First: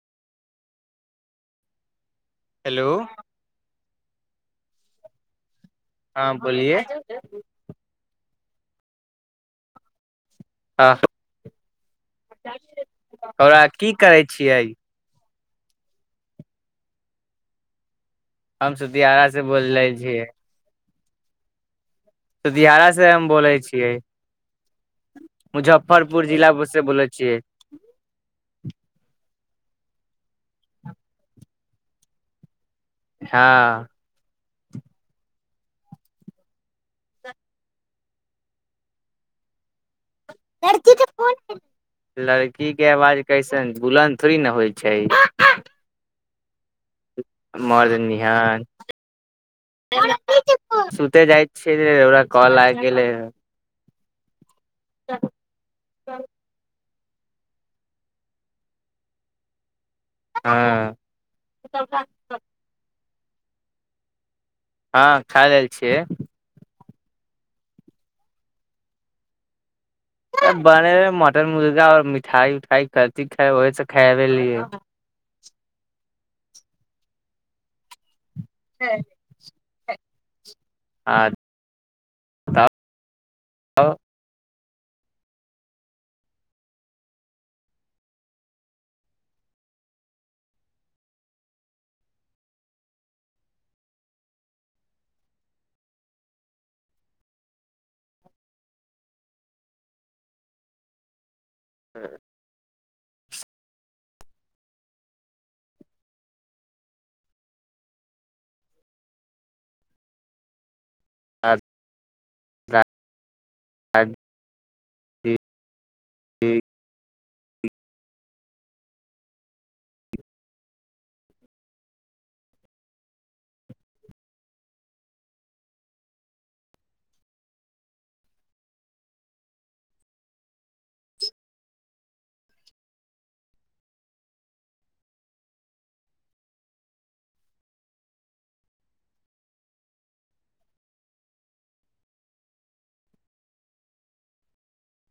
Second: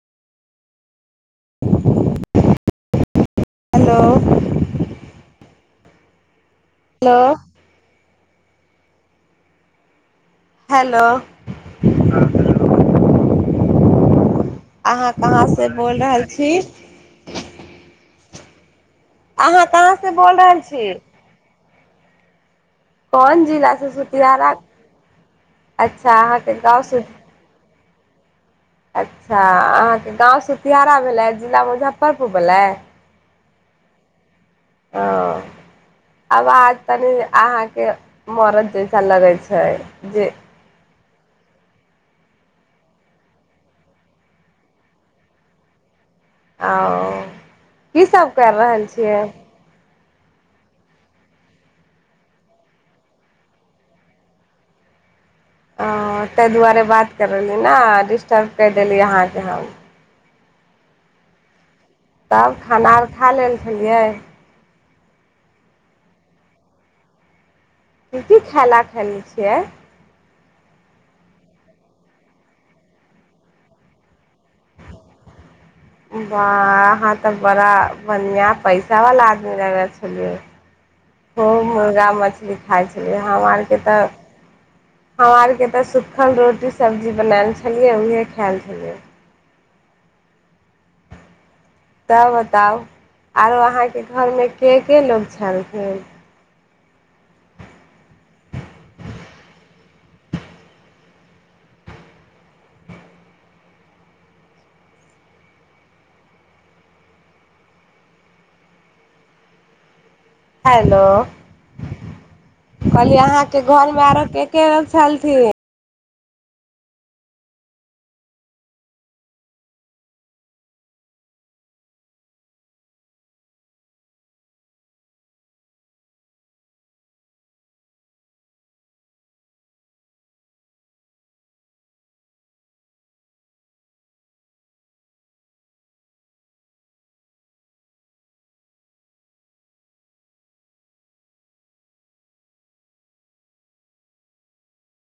[inaudible] hello hello आ बोलिए hello हँ हेलो हँरा की करय अहाँ कहाँ से से बोल रहल छी हम सुदिहारा से बोल अहाँ रहे कहाँ से छियै बोल रहल छीै सुधियारा से हम कोन बोलै जिला से छियै सुतियारा अच्छा मुजफ्फरपुर जिला अहाँके गाँव से सु बोलै छियै अच्छा अहाँके गाँवसँ सुतीयारा भेलै जिला मुजफ्फरपुर भेलै हँ ह आब आज तनी अहाँके मरद जैसा लगय छै जे लड़कीे आवाज कइसन बुलन्द थोड़ी ने होइ छै ओ मर्द कीसभ करि निहान रहल छियै सुते जाइ छियै ओरा कॉल आबि गेलै चल अ ताहि दुआरे बात ने डिस्टर्ब करि देली अहाँके हम हँ तब खाना आर खा लेल छलियै हँ खा लेल छियै की की खेला खेलै छियै बने है मटन मुर्गा और मिठाई उठाई करती खाइ ओहसँ खाबे लिैय बा अहाँ तऽ बड़ा बनिया पैसा वला आदमी रहै छै आ आ खूब मुर्गा मछली तब खाइ छलियै हमरा आरके तऽ हम आरके तऽ सुखल रोटी सब्जी बनायल छलियै उएह खायल छलियै तऽ बताउ आरो अहाँके घरमे के के लोक छलखिन ह्म ह हैलो कहलि अहाँ के घरमे आरो के के छलथिन ठीक